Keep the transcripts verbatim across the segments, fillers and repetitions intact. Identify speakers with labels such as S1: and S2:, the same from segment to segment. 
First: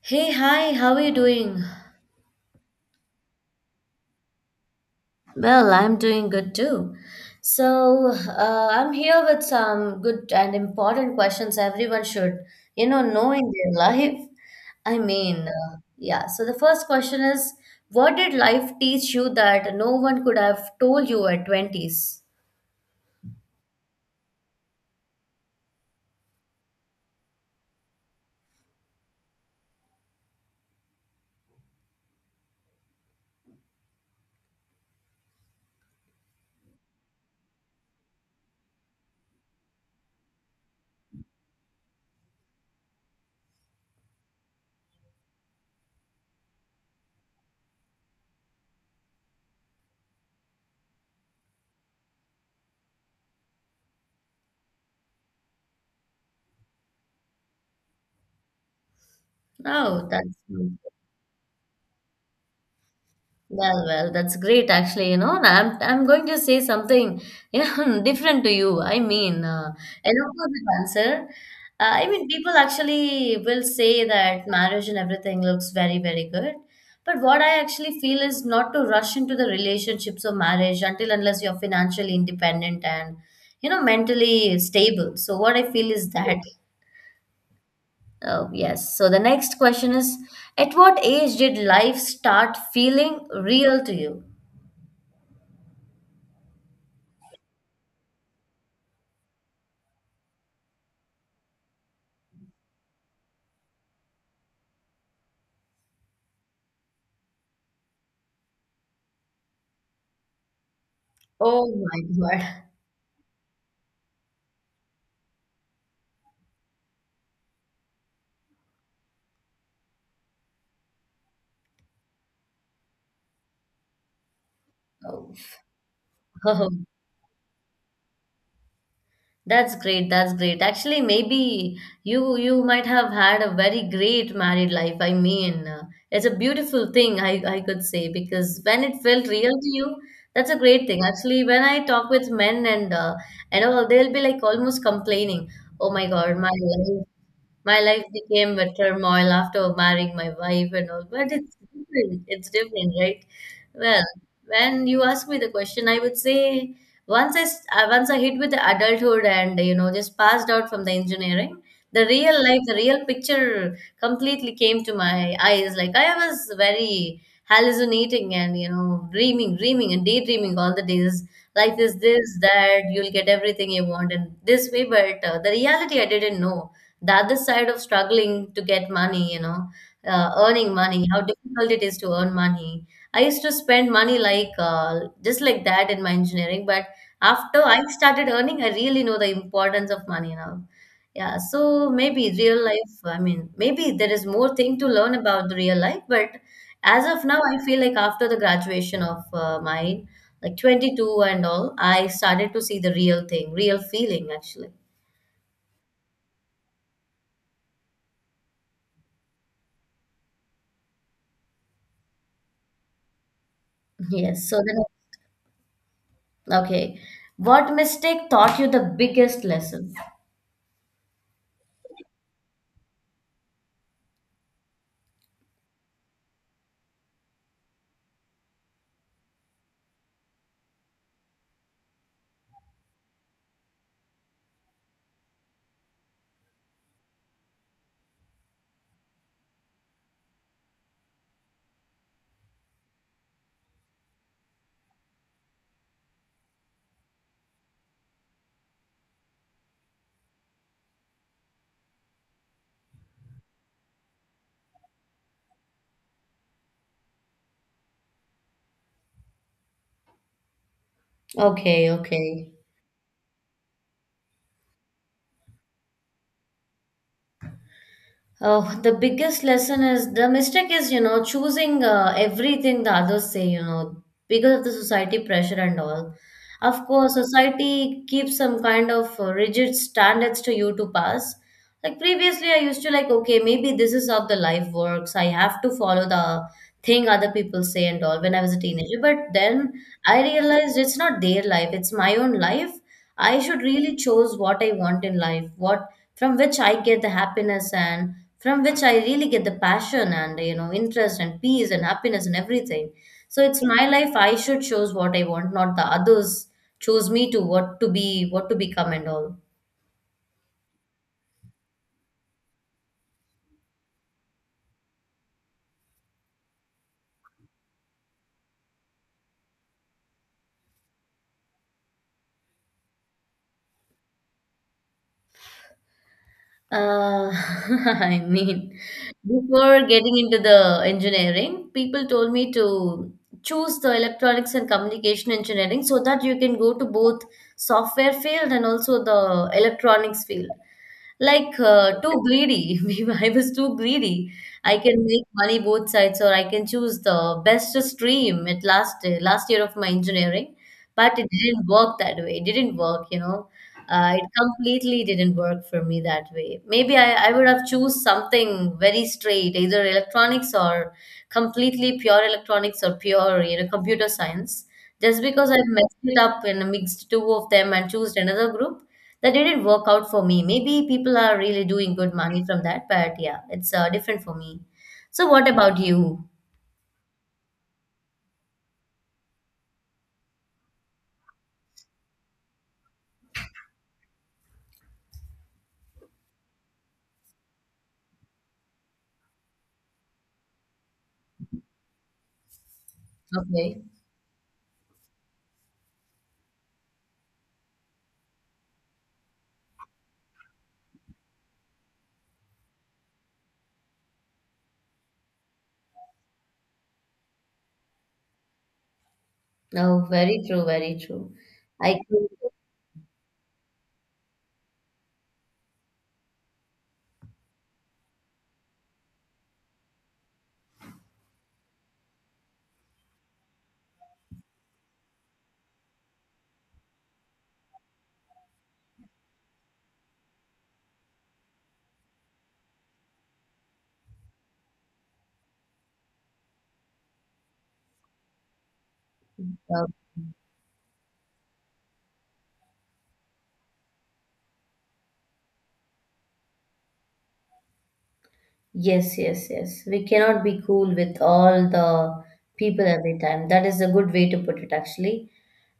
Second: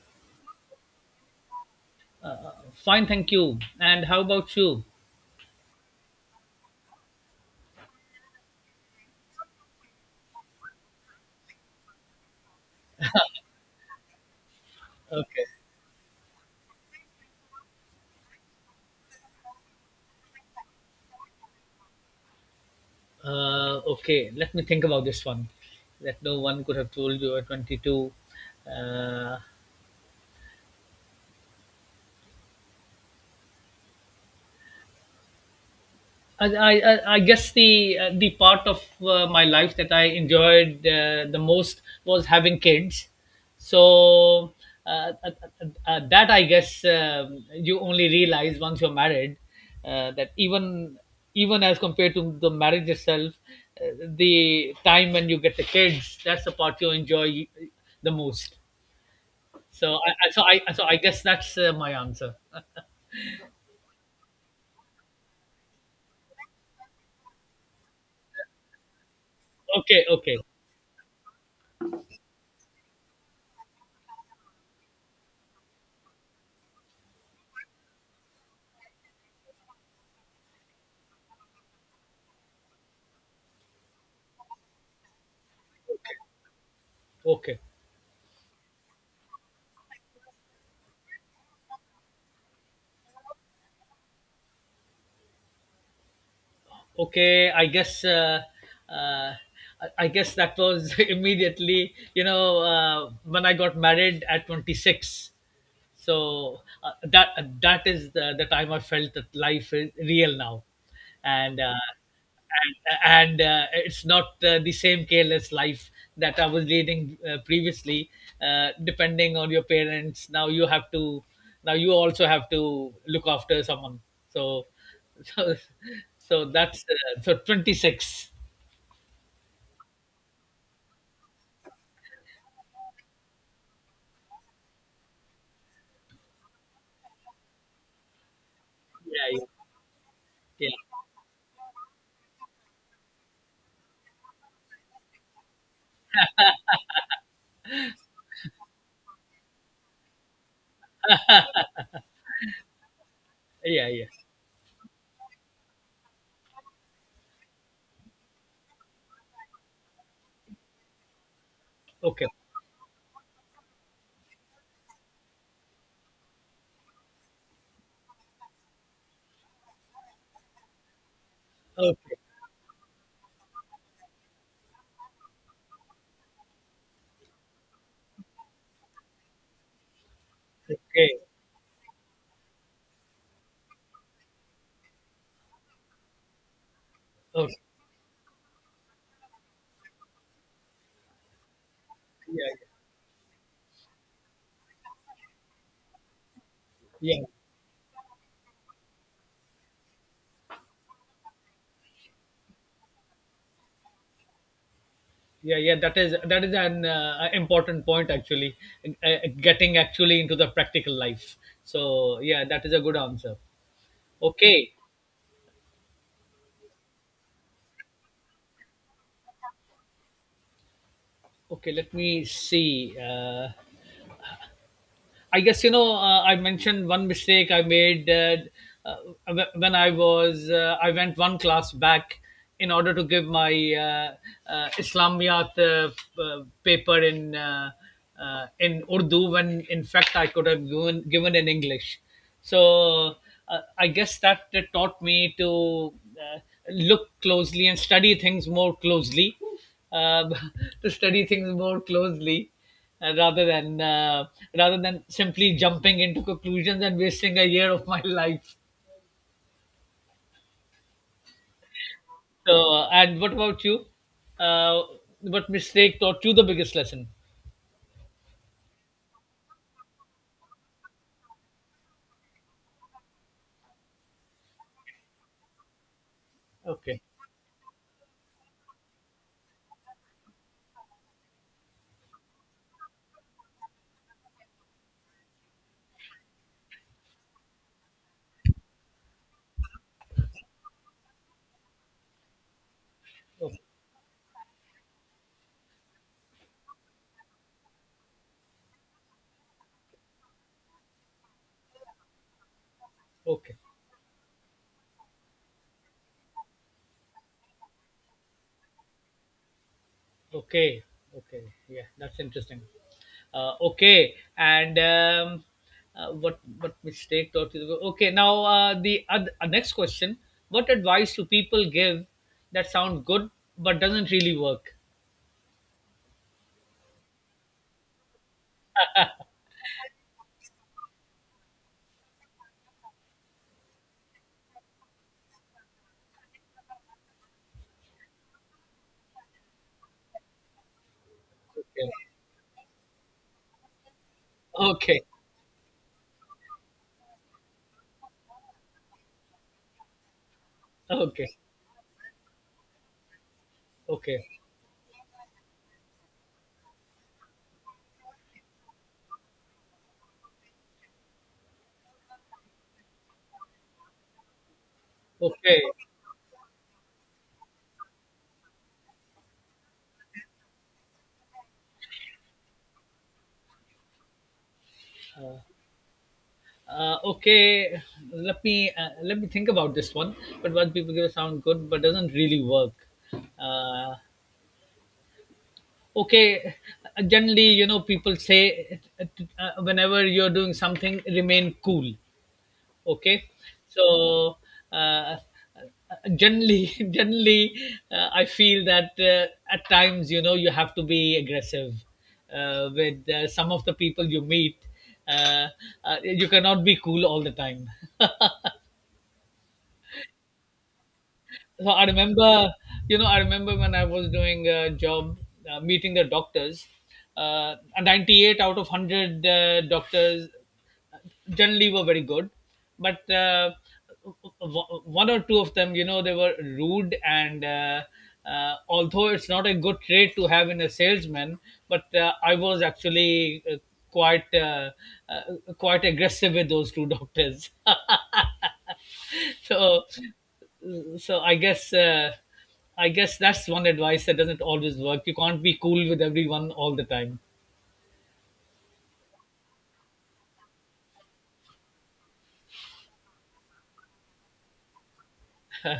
S1: Hey, hi, how are you doing?
S2: Fine, thank you. And how about you?
S1: Well, I'm doing good too. So, uh, I'm here with some good and important questions everyone should, you know, know in their life. I
S2: Okay.
S1: mean, uh, yeah. So, the first question is, what did life teach you that no one could have told you at twenties?
S2: Uh, okay, let me think about this one. That no one could have told you at twenty-two. Uh, I, I, I guess the uh, the part of uh, my life that I enjoyed uh, the most was having kids. So uh, uh, uh, uh, uh, that I guess um, you only realize once you're married uh, that even even as compared to the marriage itself, uh, the time when you get the kids, that's the part you enjoy the most. So
S1: Oh,
S2: I I-
S1: that's
S2: so I so I guess that's uh, my answer.
S1: Well, well, that's great actually. You know, and I'm I'm going to say something you know, different to you. I mean, uh,
S2: Okay,
S1: an
S2: okay,
S1: opposite answer. Uh, I mean, people actually will say that marriage and everything looks very, very good. But what I actually feel is not to rush into the relationships of marriage until unless you're financially independent and you know mentally stable. So what I feel is that.
S2: okay.
S1: Oh, yes. So the next question is, at what age did life start feeling real to you?
S2: okay i guess uh, uh, i I guess that was immediately, you know uh, when I got married at twenty-six. So uh, that uh, that is the, the time I felt that life is real now, and
S1: Oh
S2: uh,
S1: my God.
S2: and, and uh, it's not uh, the same careless life that I was leading uh, previously. Uh, depending on your parents, now you have to now you also have to look after someone. So
S1: Oh,
S2: so so that's uh, so twenty six.
S1: that's great. That's great. Actually, maybe you you might have had a very great married life. I mean, uh, it's a beautiful thing, I, I could say, because when it felt
S2: Yeah,
S1: real to you, that's a
S2: yeah,
S1: great thing. Actually, when I talk with men and uh, and all, they'll be like almost complaining, "Oh my God, my life. My life became a turmoil after marrying my wife and all, but it's different. It's different, right?"
S2: yeah, yeah,
S1: Well,
S2: yeah.
S1: when you ask me the question, I would say once I s- uh, once I hit with the adulthood and you know just passed out from the engineering, the
S2: Okay,
S1: real life, the real picture completely came to my eyes. Like I was very hallucinating and you know dreaming, dreaming and daydreaming all the days. Life is
S2: okay,
S1: this that you'll get everything you want and this way, but uh, the reality I didn't know the other side of struggling to get money, you know, uh, earning money,
S2: okay,
S1: how difficult it is to earn money. I used to spend money like uh, just like that in my engineering, but
S2: okay,
S1: after I started earning, I really know the importance of money now. Yeah, so maybe real
S2: yeah,
S1: life, I mean, maybe there is more thing to learn about the real life, but as
S2: yeah,
S1: of
S2: yeah,
S1: now, I feel like after the graduation of uh, mine, like twenty-two and all, I started to see the real thing, real feeling actually.
S2: yeah yeah that is that is an uh, important point, actually. Uh, uh, getting actually into the practical life. So yeah, that is a good answer.
S1: Yes, so
S2: Okay.
S1: then okay. What mistake taught you the biggest lesson?
S2: Okay let me see uh, I guess, you know uh, I mentioned one mistake I made uh, uh, when I was uh, I went one class back in order to give my uh, uh, Islamiyat uh, uh, paper in uh, uh, in Urdu, when in fact I could have given given in English. So uh, I guess that uh, taught me to uh, look closely and study things more closely, uh, to study things more closely uh, rather than uh, rather than simply jumping into conclusions and wasting a year of my life.
S1: Okay, okay.
S2: So, uh, and what about you? Uh, what mistake taught you the biggest lesson?
S1: Oh, the biggest lesson is the mistake is, you know, choosing uh, everything the others say, you know, because of the society pressure and all. Of
S2: Okay,
S1: course, society keeps some kind of uh, rigid standards to you to pass. Like previously, I used to like, okay, maybe this is how the life works. I have to follow the thing other people say and all when I was a teenager. But then I realized it's not their life, it's my own life. I should
S2: okay,
S1: really choose what I want in life, what from which I get the happiness and from which I really get the passion and you know interest and peace and happiness and everything. So
S2: okay,
S1: it's my life. I should choose what I want, not the others choose me to what to be, what to become, and all.
S2: okay, okay. Yeah, that's interesting. Uh, okay, and um, uh, what what mistake taught you? the- Okay, now uh, the oth- uh, next question: what advice do people give that sound good but doesn't really work?
S1: Uh, I mean, before getting into the engineering, people told me to choose the electronics and communication engineering so that you can go to both software field and also the electronics field. Like
S2: Okay,
S1: uh, too greedy. I was too greedy. I can
S2: okay,
S1: make money both sides, or I can choose the best stream at last last year of my engineering. But
S2: okay.
S1: it didn't work that way. It didn't work, you know. Uh,
S2: Okay,
S1: it completely didn't work for me that way. Maybe I, I would have choose something very straight, either electronics or completely pure electronics or pure, you know, computer science. Just because I
S2: okay,
S1: messed it up and mixed two of them and chose another group, that didn't work out for me. Maybe people are really doing good money from that, but yeah, it's uh, different for me. So what about you?
S2: uh, okay. Let me uh, let me think about this one. But what people give sound good, but doesn't really work. Uh, okay, generally, you know, people say uh, uh, whenever you're doing something, remain cool. Okay.
S1: Okay.
S2: So uh, generally generally uh, i feel that uh, at times, you know, you have to be aggressive uh, with uh, some of the people you meet. uh, uh, you cannot be cool all the time.
S1: No, very true, very true.
S2: So I
S1: I could,
S2: remember, you know, I remember when I was doing a job, uh, meeting the doctors. Uh, ninety-eight out of one hundred uh, doctors generally were very good, but uh, w- one or two of them, you know, they were rude. And uh, uh, Although it's not a good trait to have in a salesman, but uh, I was actually uh, quite uh, uh, quite aggressive with those two doctors. So so i guess uh, i guess that's one advice that doesn't always work. You can't be cool with everyone all the time.
S1: yes, yes, yes. We cannot be cool with all the people every time. That is a good way to put it, actually.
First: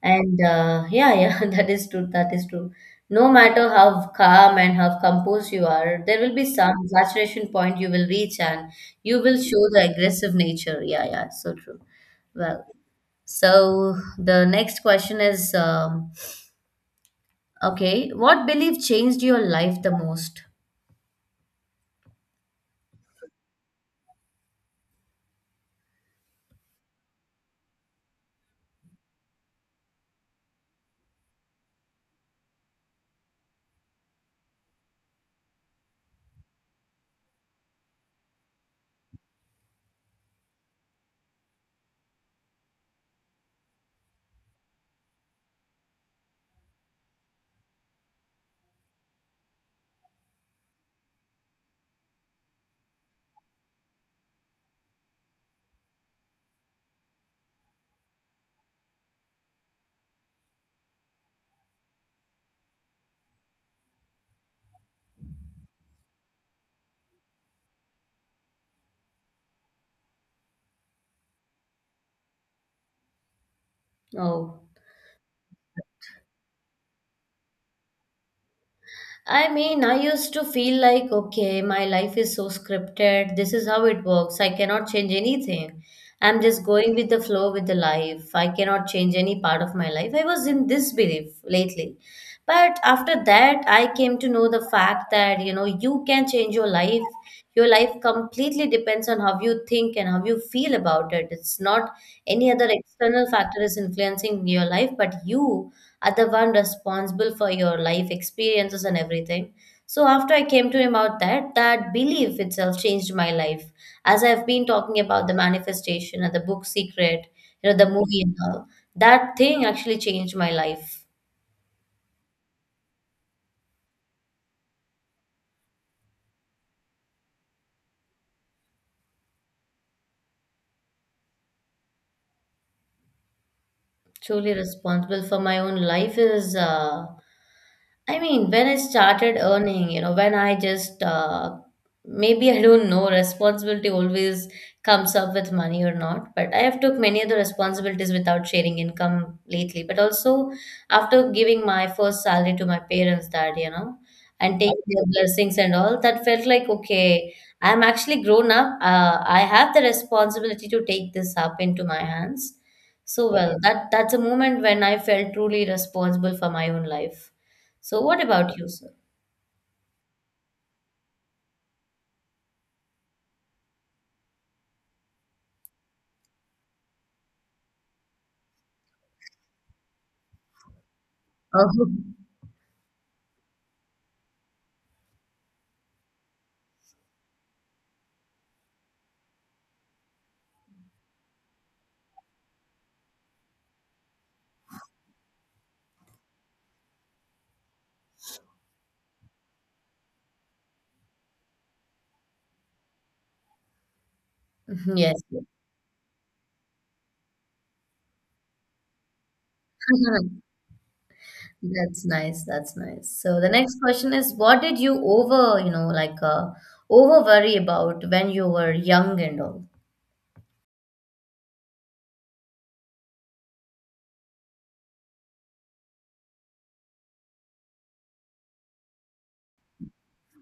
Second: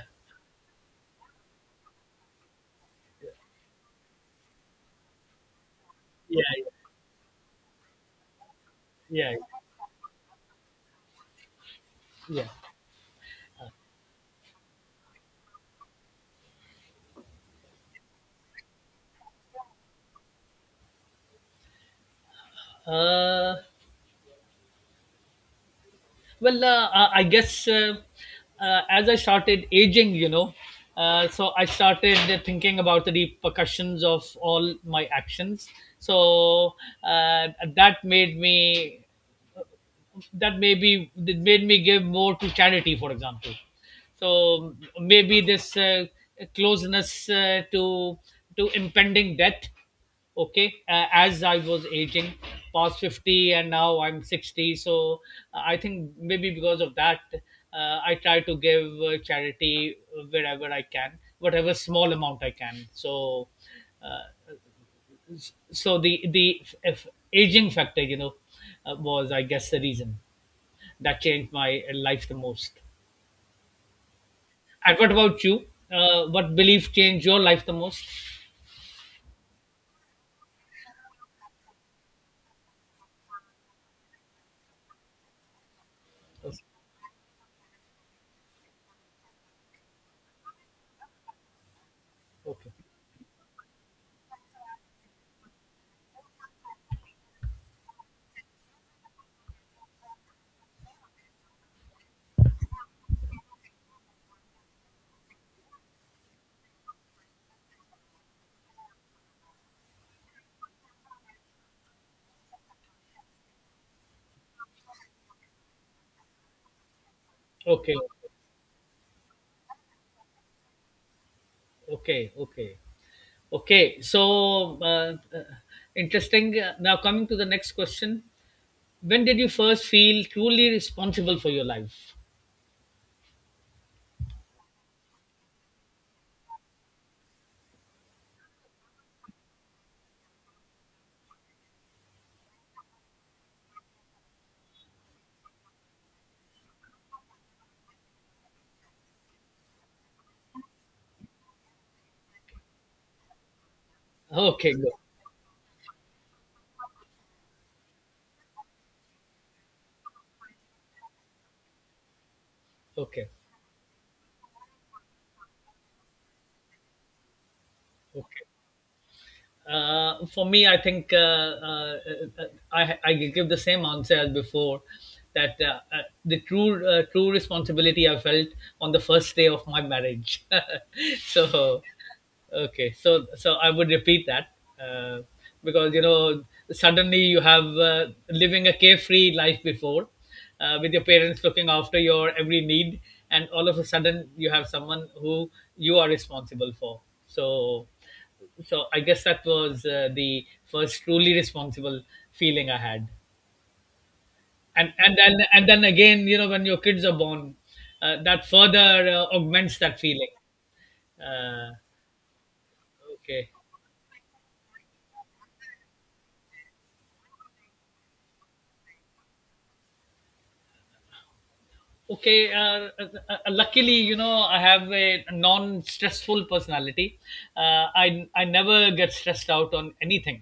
S1: And uh, yeah, yeah, that is true. That is true. No matter how calm and how composed you are, there will
S2: Yeah,
S1: be some saturation point you will reach, and you
S2: yeah,
S1: will show the aggressive nature. Yeah, yeah, so true.
S2: yeah.
S1: Well, so the next question is, um, okay, what belief changed your life the most?
S2: yeah uh, well uh, i I guess, uh, uh, as I started aging, you know, uh, so I started thinking about the repercussions of all my actions. So uh, that made me that maybe that made me give more to charity, for example. So maybe this uh, closeness uh, to to impending death. Okay, uh, as I was aging, past fifty, and now I'm sixty. So uh, I think maybe because of that, uh, I try to give uh, charity wherever I can, whatever small amount I can. So, uh, so the the if aging factor, you know, uh, was I guess the reason that changed my life the most.
S1: Oh.
S2: And what about you? Uh, what belief changed your life the most?
S1: I mean, I used to feel like, okay, my life is so scripted. This is how it works. I cannot change anything. I'm just going with the flow with the life. I cannot change any part of my life. I was in this belief lately.
S2: Okay,
S1: But after that, I came to know the fact that, you know, you can change your life. Your life completely depends on how you think and how you feel about it. It's not any other external factor is influencing your life, but you other one responsible for your life experiences and everything. So after I came to him out that that belief itself changed my life, as I've been talking about the manifestation and the book secret, you know, the
S2: okay,
S1: movie and all, that thing actually changed my life.
S2: okay, okay, okay. So uh, uh, interesting. Uh, Now coming to the next question. When did you first feel truly responsible for your life?
S1: Truly responsible for my own life is uh, I mean, when I started earning, you know, when I just uh, maybe I don't know, responsibility always comes up with money or not. But I have took many other responsibilities without sharing income lately. But also after giving my first salary to my parents, that you know, and
S2: Okay,
S1: taking
S2: good.
S1: their blessings and all, that felt like okay, I'm actually grown up. Uh, I have the responsibility to take this up into my hands,
S2: Okay,
S1: so well, that that's a moment when I felt truly responsible for my own life. So what
S2: okay.
S1: about you, sir?
S2: Uh, for me, I think, uh, uh, uh, I, I give the same answer as before, that uh, uh, the true uh, true responsibility I felt on the first day of my marriage. So
S1: Oh,
S2: okay, so so I would repeat that, uh, because you know, suddenly you have, uh, living a carefree life before, uh, with your parents looking after your every need, and all of a sudden you have someone who you are responsible for. So so I guess that was uh, the first truly responsible feeling I had, and and
S1: yes.
S2: then and then again, you know, when your kids are born, uh, that further uh, augments that feeling. Uh,
S1: That's nice. That's nice. So the
S2: okay,
S1: next question is, what did you over, you know, like uh, over worry about when you were young and all?
S2: okay uh, uh, uh, luckily, you know, I have a non stressful personality. Uh, i i never get stressed out on anything,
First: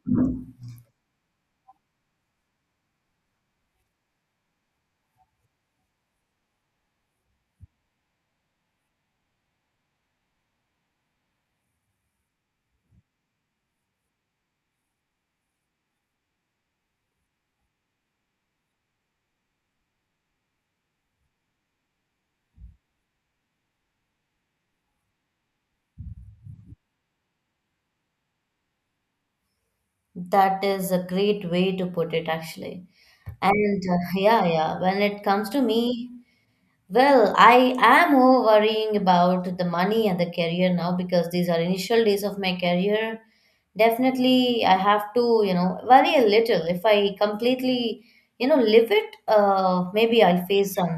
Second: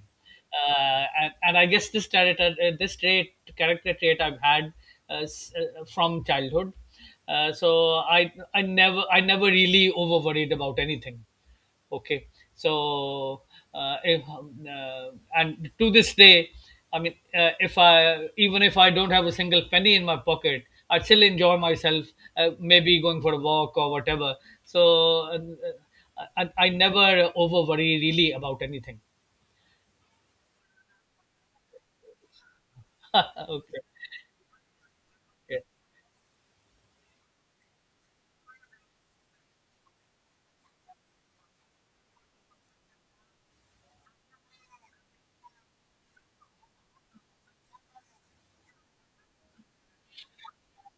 S2: uh, and, and i guess this trait, uh, this trait character trait I've had uh, s- uh, from childhood. Uh, so i i never i never really over worried about anything. Okay. So, uh, if, um, uh, and to this day, I mean, uh, if I even if I don't have a single penny in my pocket, I still enjoy myself. Uh, maybe going for a walk or whatever. So, uh, I, I I never over worry really about anything.
S1: That is a great way to put it, actually.
S2: Okay.
S1: And uh, yeah, yeah, when it comes
S2: Yeah.
S1: to me, well, I am more worrying about the money and the career now because these are initial days of my career. Definitely, I have to, you know, worry a little. If I completely, you know, live it, uh, maybe I'll face some,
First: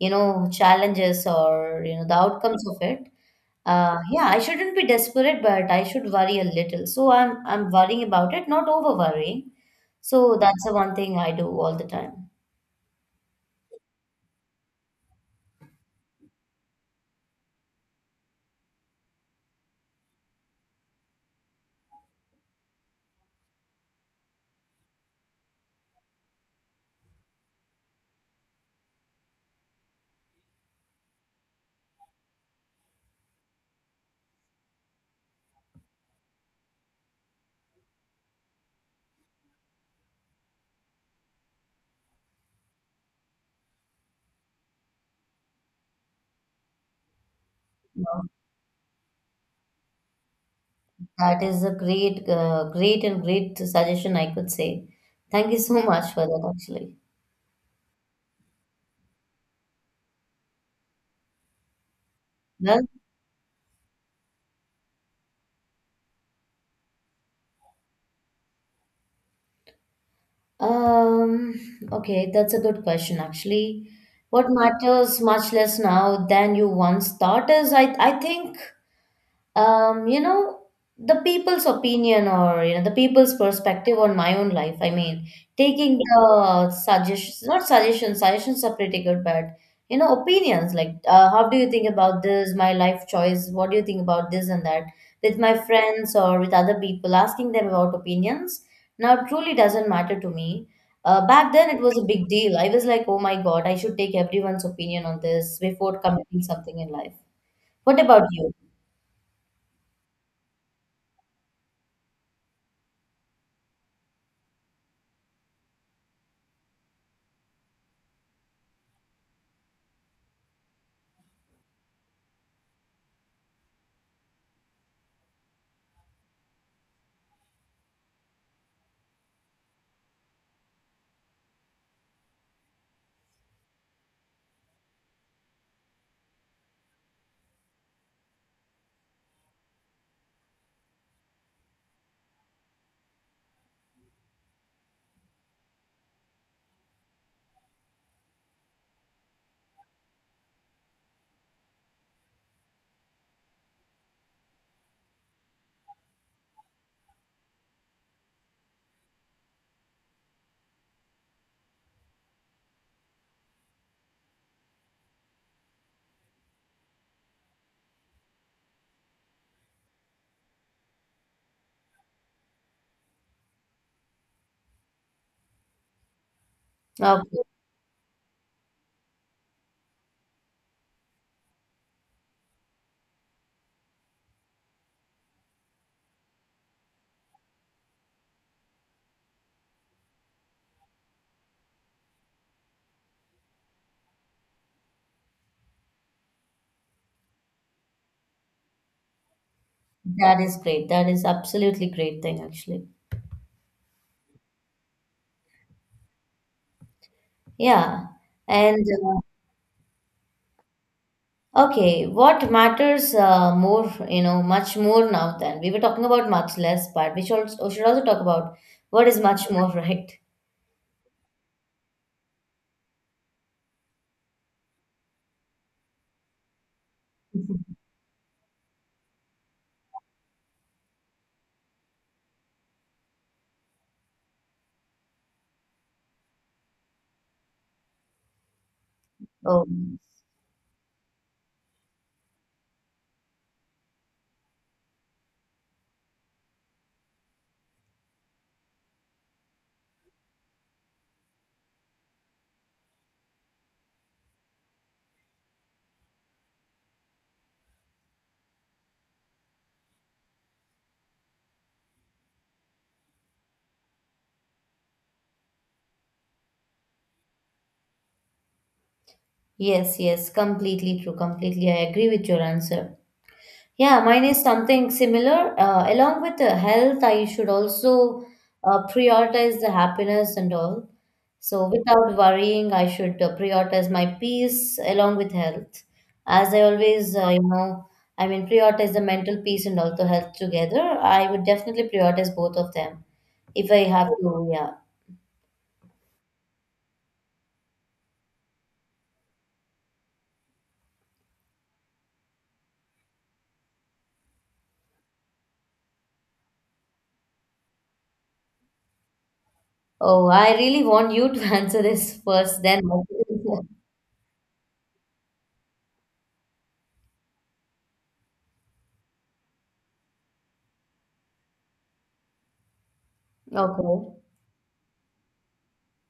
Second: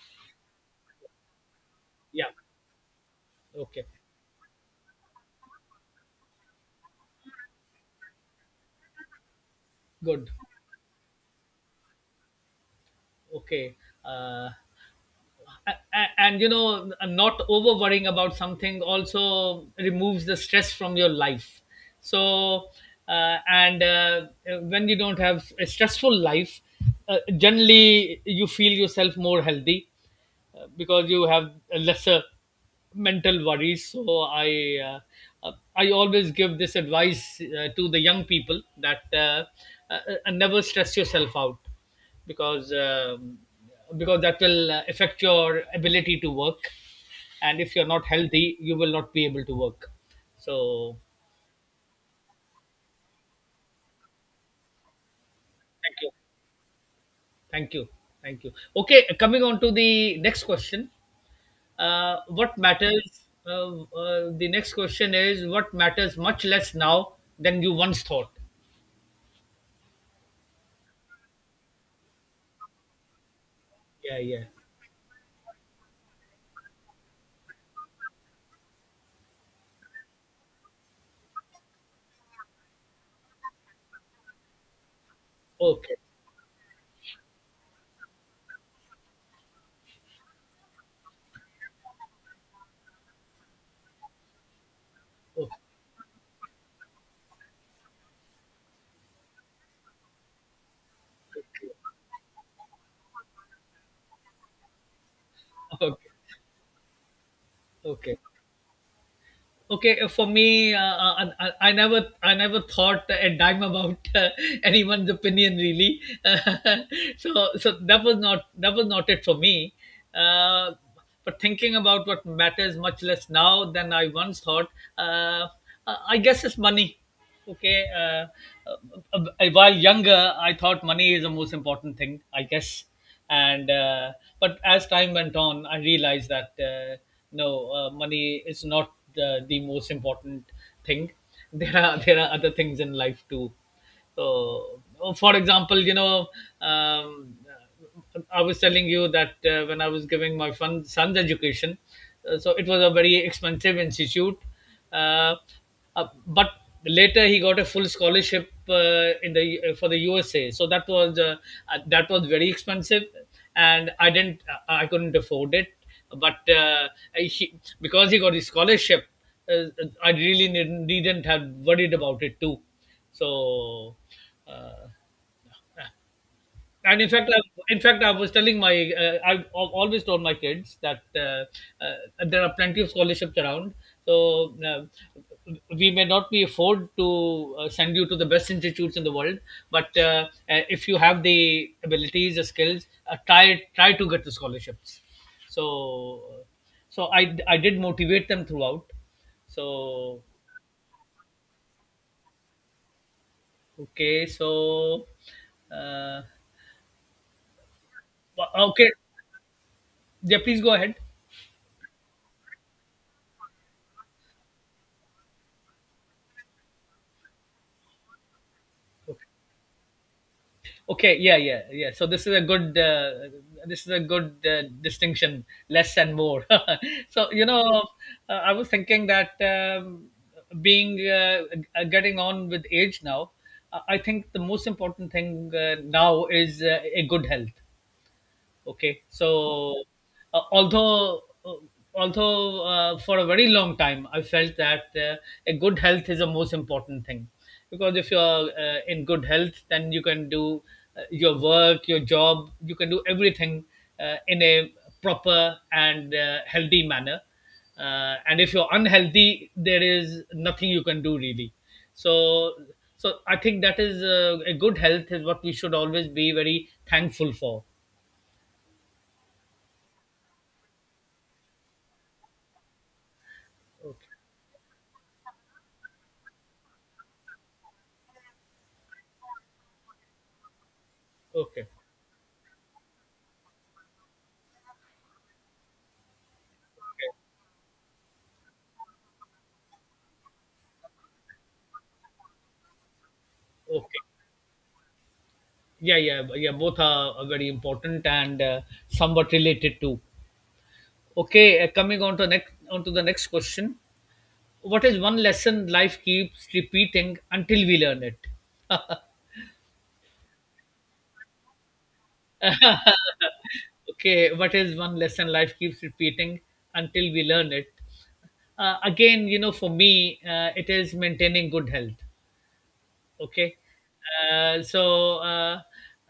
S1: you know, challenges or, you know, the
S2: Yeah.
S1: outcomes of it.
S2: Okay.
S1: Uh, yeah, I shouldn't be desperate, but I should worry a little. So I'm I'm worrying about it, not over worrying.
S2: Good.
S1: So that's the one thing I do all the time.
S2: Okay. Uh, and you know, not over worrying about something also removes the stress from your life. So uh, and uh, when you don't have a stressful life, uh, generally you feel yourself more healthy, uh, because you have lesser mental worries. So I uh, uh, I always give this advice uh, to the young people that uh, uh, uh, never stress yourself out, because um, because that will uh, affect your ability to work, and if you're not healthy, you will not be able to work. So
S1: That is a great, uh, great and great suggestion, I could say. Thank you so
S2: thank you,
S1: much for that, actually.
S2: thank you, thank you. Okay, coming on to the next question. Uh, what
S1: Well,
S2: matters uh, uh, the next question is, what matters much less now than you once thought?
S1: um, okay, that's a good question, actually.
S2: Yeah, yeah.
S1: What matters much less now than you once thought is, I, I think um you know the people's opinion or you know the people's perspective on my own life. I mean,
S2: Okay,
S1: taking the suggestions, not suggestions, suggestions are pretty good but, you know, opinions like uh, how do you think about this my life choice, what do you think about this and that, with my
S2: okay,
S1: friends or with other people asking them about opinions now truly doesn't matter to me. Uh, back then it was a big deal. I was like, oh my god, I should take everyone's opinion on this before
S2: okay,
S1: committing something in life. What
S2: okay.
S1: about you?
S2: Okay uh, for me, uh, I, I I never i never thought a dime about uh, anyone's opinion, really. So so that was not that was not it for me. uh, but thinking about what matters much less now than I once thought, uh, i I guess it's money. Okay. uh, uh, uh, while younger, I thought money is the most important thing, I guess. And uh, But as time went on, I realized that uh, no, uh, money is not the, the most important thing. There are there are other things in life too. So for example, you know, um, I was telling you that, uh, when I was giving my fun, son's education, uh, so it was a very expensive institute. Uh, uh, but later he got a full scholarship uh, in the uh, for the U S A. So that was uh, uh, that was very expensive, and I didn't uh, I couldn't afford it. But uh, he, because he got his scholarship, uh, I really didn't, didn't have worried about it too. So. Uh, and in fact, I,
S1: Okay.
S2: in fact, I was telling my, uh, I've al- always told my kids that uh, uh, there are plenty of scholarships around. So uh, we may not be afford to uh, send you to the best institutes in the world, but uh, uh, if you have the abilities, the skills, uh, try try to get the scholarships. So, so I I did motivate them throughout. So
S1: That is great. That is absolutely great thing actually.
S2: okay, so uh,
S1: Yeah. And
S2: okay, yeah, please go ahead.
S1: uh, okay, what matters uh, more, you know, much more now, than we were talking about much less, but we should also, should also talk about what is much more, right?
S2: Okay, yeah, yeah, yeah. So this is a good uh, this is a good uh, distinction, less and more. So you know, uh, I was thinking that, um, being uh, uh, getting on with age now, uh, I think the most important thing uh, now is uh, a good health. Okay,
S1: Oh,
S2: so uh, although uh, although uh, for a very long time I felt that uh, a good health is the most important thing, because if you're uh, in good health, then you can do uh, your work, your job, you can do everything uh, in a proper and uh, healthy manner. Uh, and if you're unhealthy, there is nothing you can do really. So so I think that is uh, a good health is what we should always be very thankful for.
S1: yes, yes, completely true. Completely, I agree with your answer. Yeah,
S2: Okay.
S1: mine is something similar. Uh, along with the health, I should also uh, prioritize the happiness and all.
S2: Okay.
S1: So,
S2: Okay.
S1: without worrying, I should uh, prioritize my peace along with health. As I always, uh, you know, I mean, prioritize the mental peace and also health together. I would definitely prioritize both of them if I
S2: Okay.
S1: have to. Yeah.
S2: Yeah, yeah, yeah. Both are, are very important and uh, somewhat related too. Okay, uh, coming on to next on to the next question. What is one lesson life keeps repeating until we learn it?
S1: Oh, I really want you to answer this first, then. I will.
S2: Okay, what is one lesson life keeps repeating until we learn it? Uh, again, you know, for me, uh, it is maintaining good health. Okay.
S1: Okay.
S2: Uh, so uh,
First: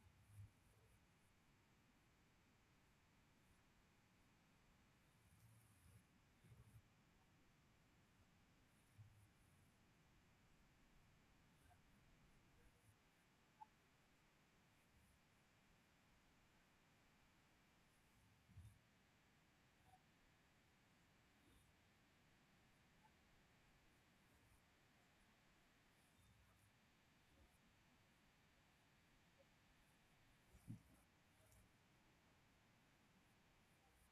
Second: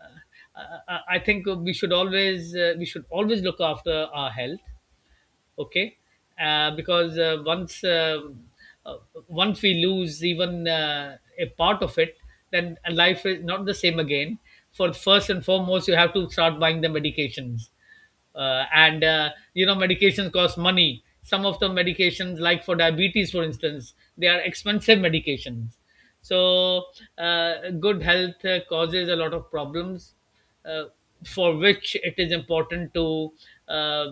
S2: uh, I I think we should always uh, we should always look after our health. Okay. Uh, because uh, once uh, uh, once we lose even uh, a part of it, then life is not the same again. For first and foremost, you have to start buying the medications, uh, and uh, you know, medications cost money. Some of the medications, like for diabetes for instance, they are expensive medications. So uh, good health uh, causes a lot of problems, uh, for which it is important to uh,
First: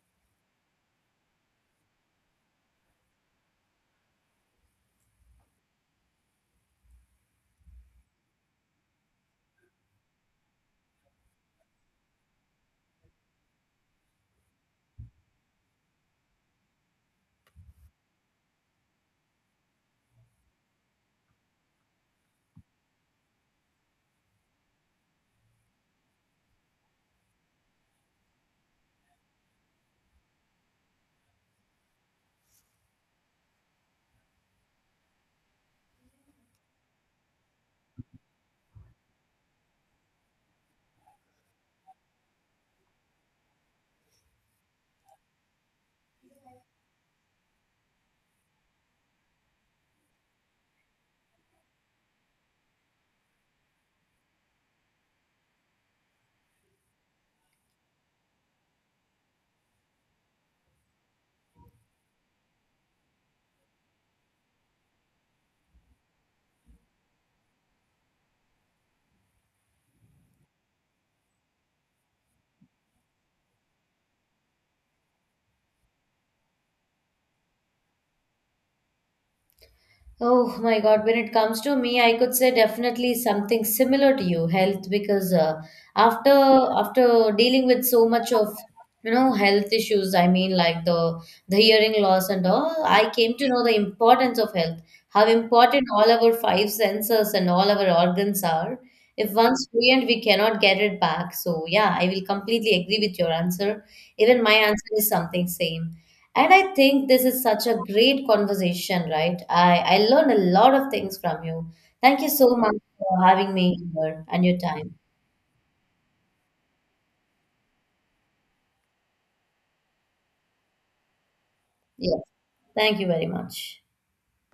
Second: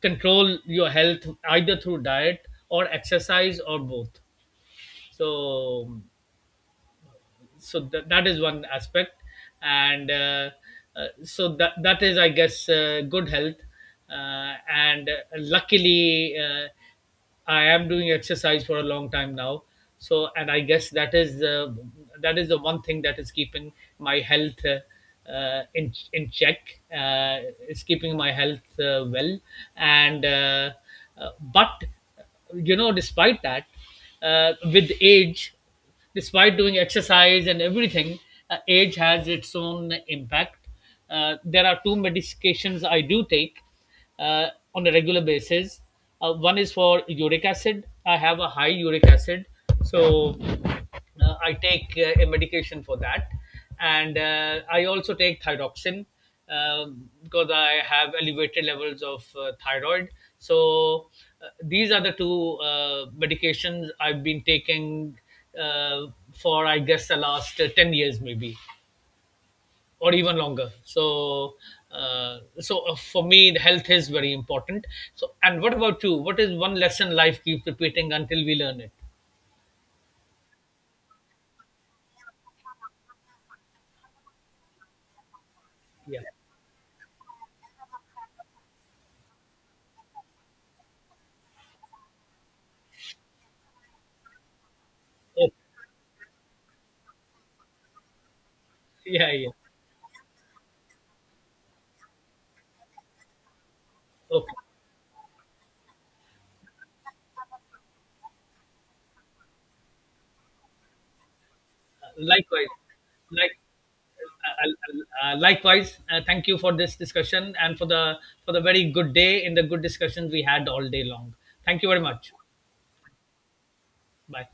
S2: control your health either through diet or exercise or both. So so that that is one aspect. And uh, uh, so that that is I guess uh, Good health. Uh, and uh, Luckily, uh, I am doing exercise for a long time now. So and I guess that is the that is the one thing that is keeping my health uh, uh, in in check, uh, is keeping my health uh, well. And uh, uh, but you know, despite that, uh, with age, despite doing exercise and everything, uh, age has its own impact. Uh, there are two medications I do take uh, on a regular basis. Uh, one is for uric acid. I have a high uric acid, so uh, I take uh, a medication for that, and uh, I also take thyroxin, um, because I have elevated levels of uh, thyroid. So uh, these are the two uh, medications I've been taking uh, for I guess the last uh, ten years maybe, or even longer. So. Uh, so uh, for me, the health is very important. So and what about you, what is one lesson life keeps repeating until we learn it?
S1: Oh my God, when it comes to me, I could say definitely something similar to you, health, because uh,
S2: Yeah,
S1: after after dealing with so much of you know health issues, I mean like the the hearing loss and all, I came to know the importance of health, how
S2: okay.
S1: important all our five senses and all our organs are. If
S2: Yeah, yeah.
S1: once ruined, we cannot get it back. So yeah, I will completely agree with your answer. Even my
S2: Okay.
S1: answer is something same. And I think this is such a great conversation, right? I, I learned a lot of things from you. Thank you so
S2: Likewise,
S1: much for having
S2: like
S1: me here and your
S2: uh,
S1: time.
S2: uh, uh, likewise, uh, thank you for this discussion and for the for the very good day in the good discussions we had all day long. Thank you very
S1: Yes,
S2: much.
S1: thank you very much.
S2: Bye.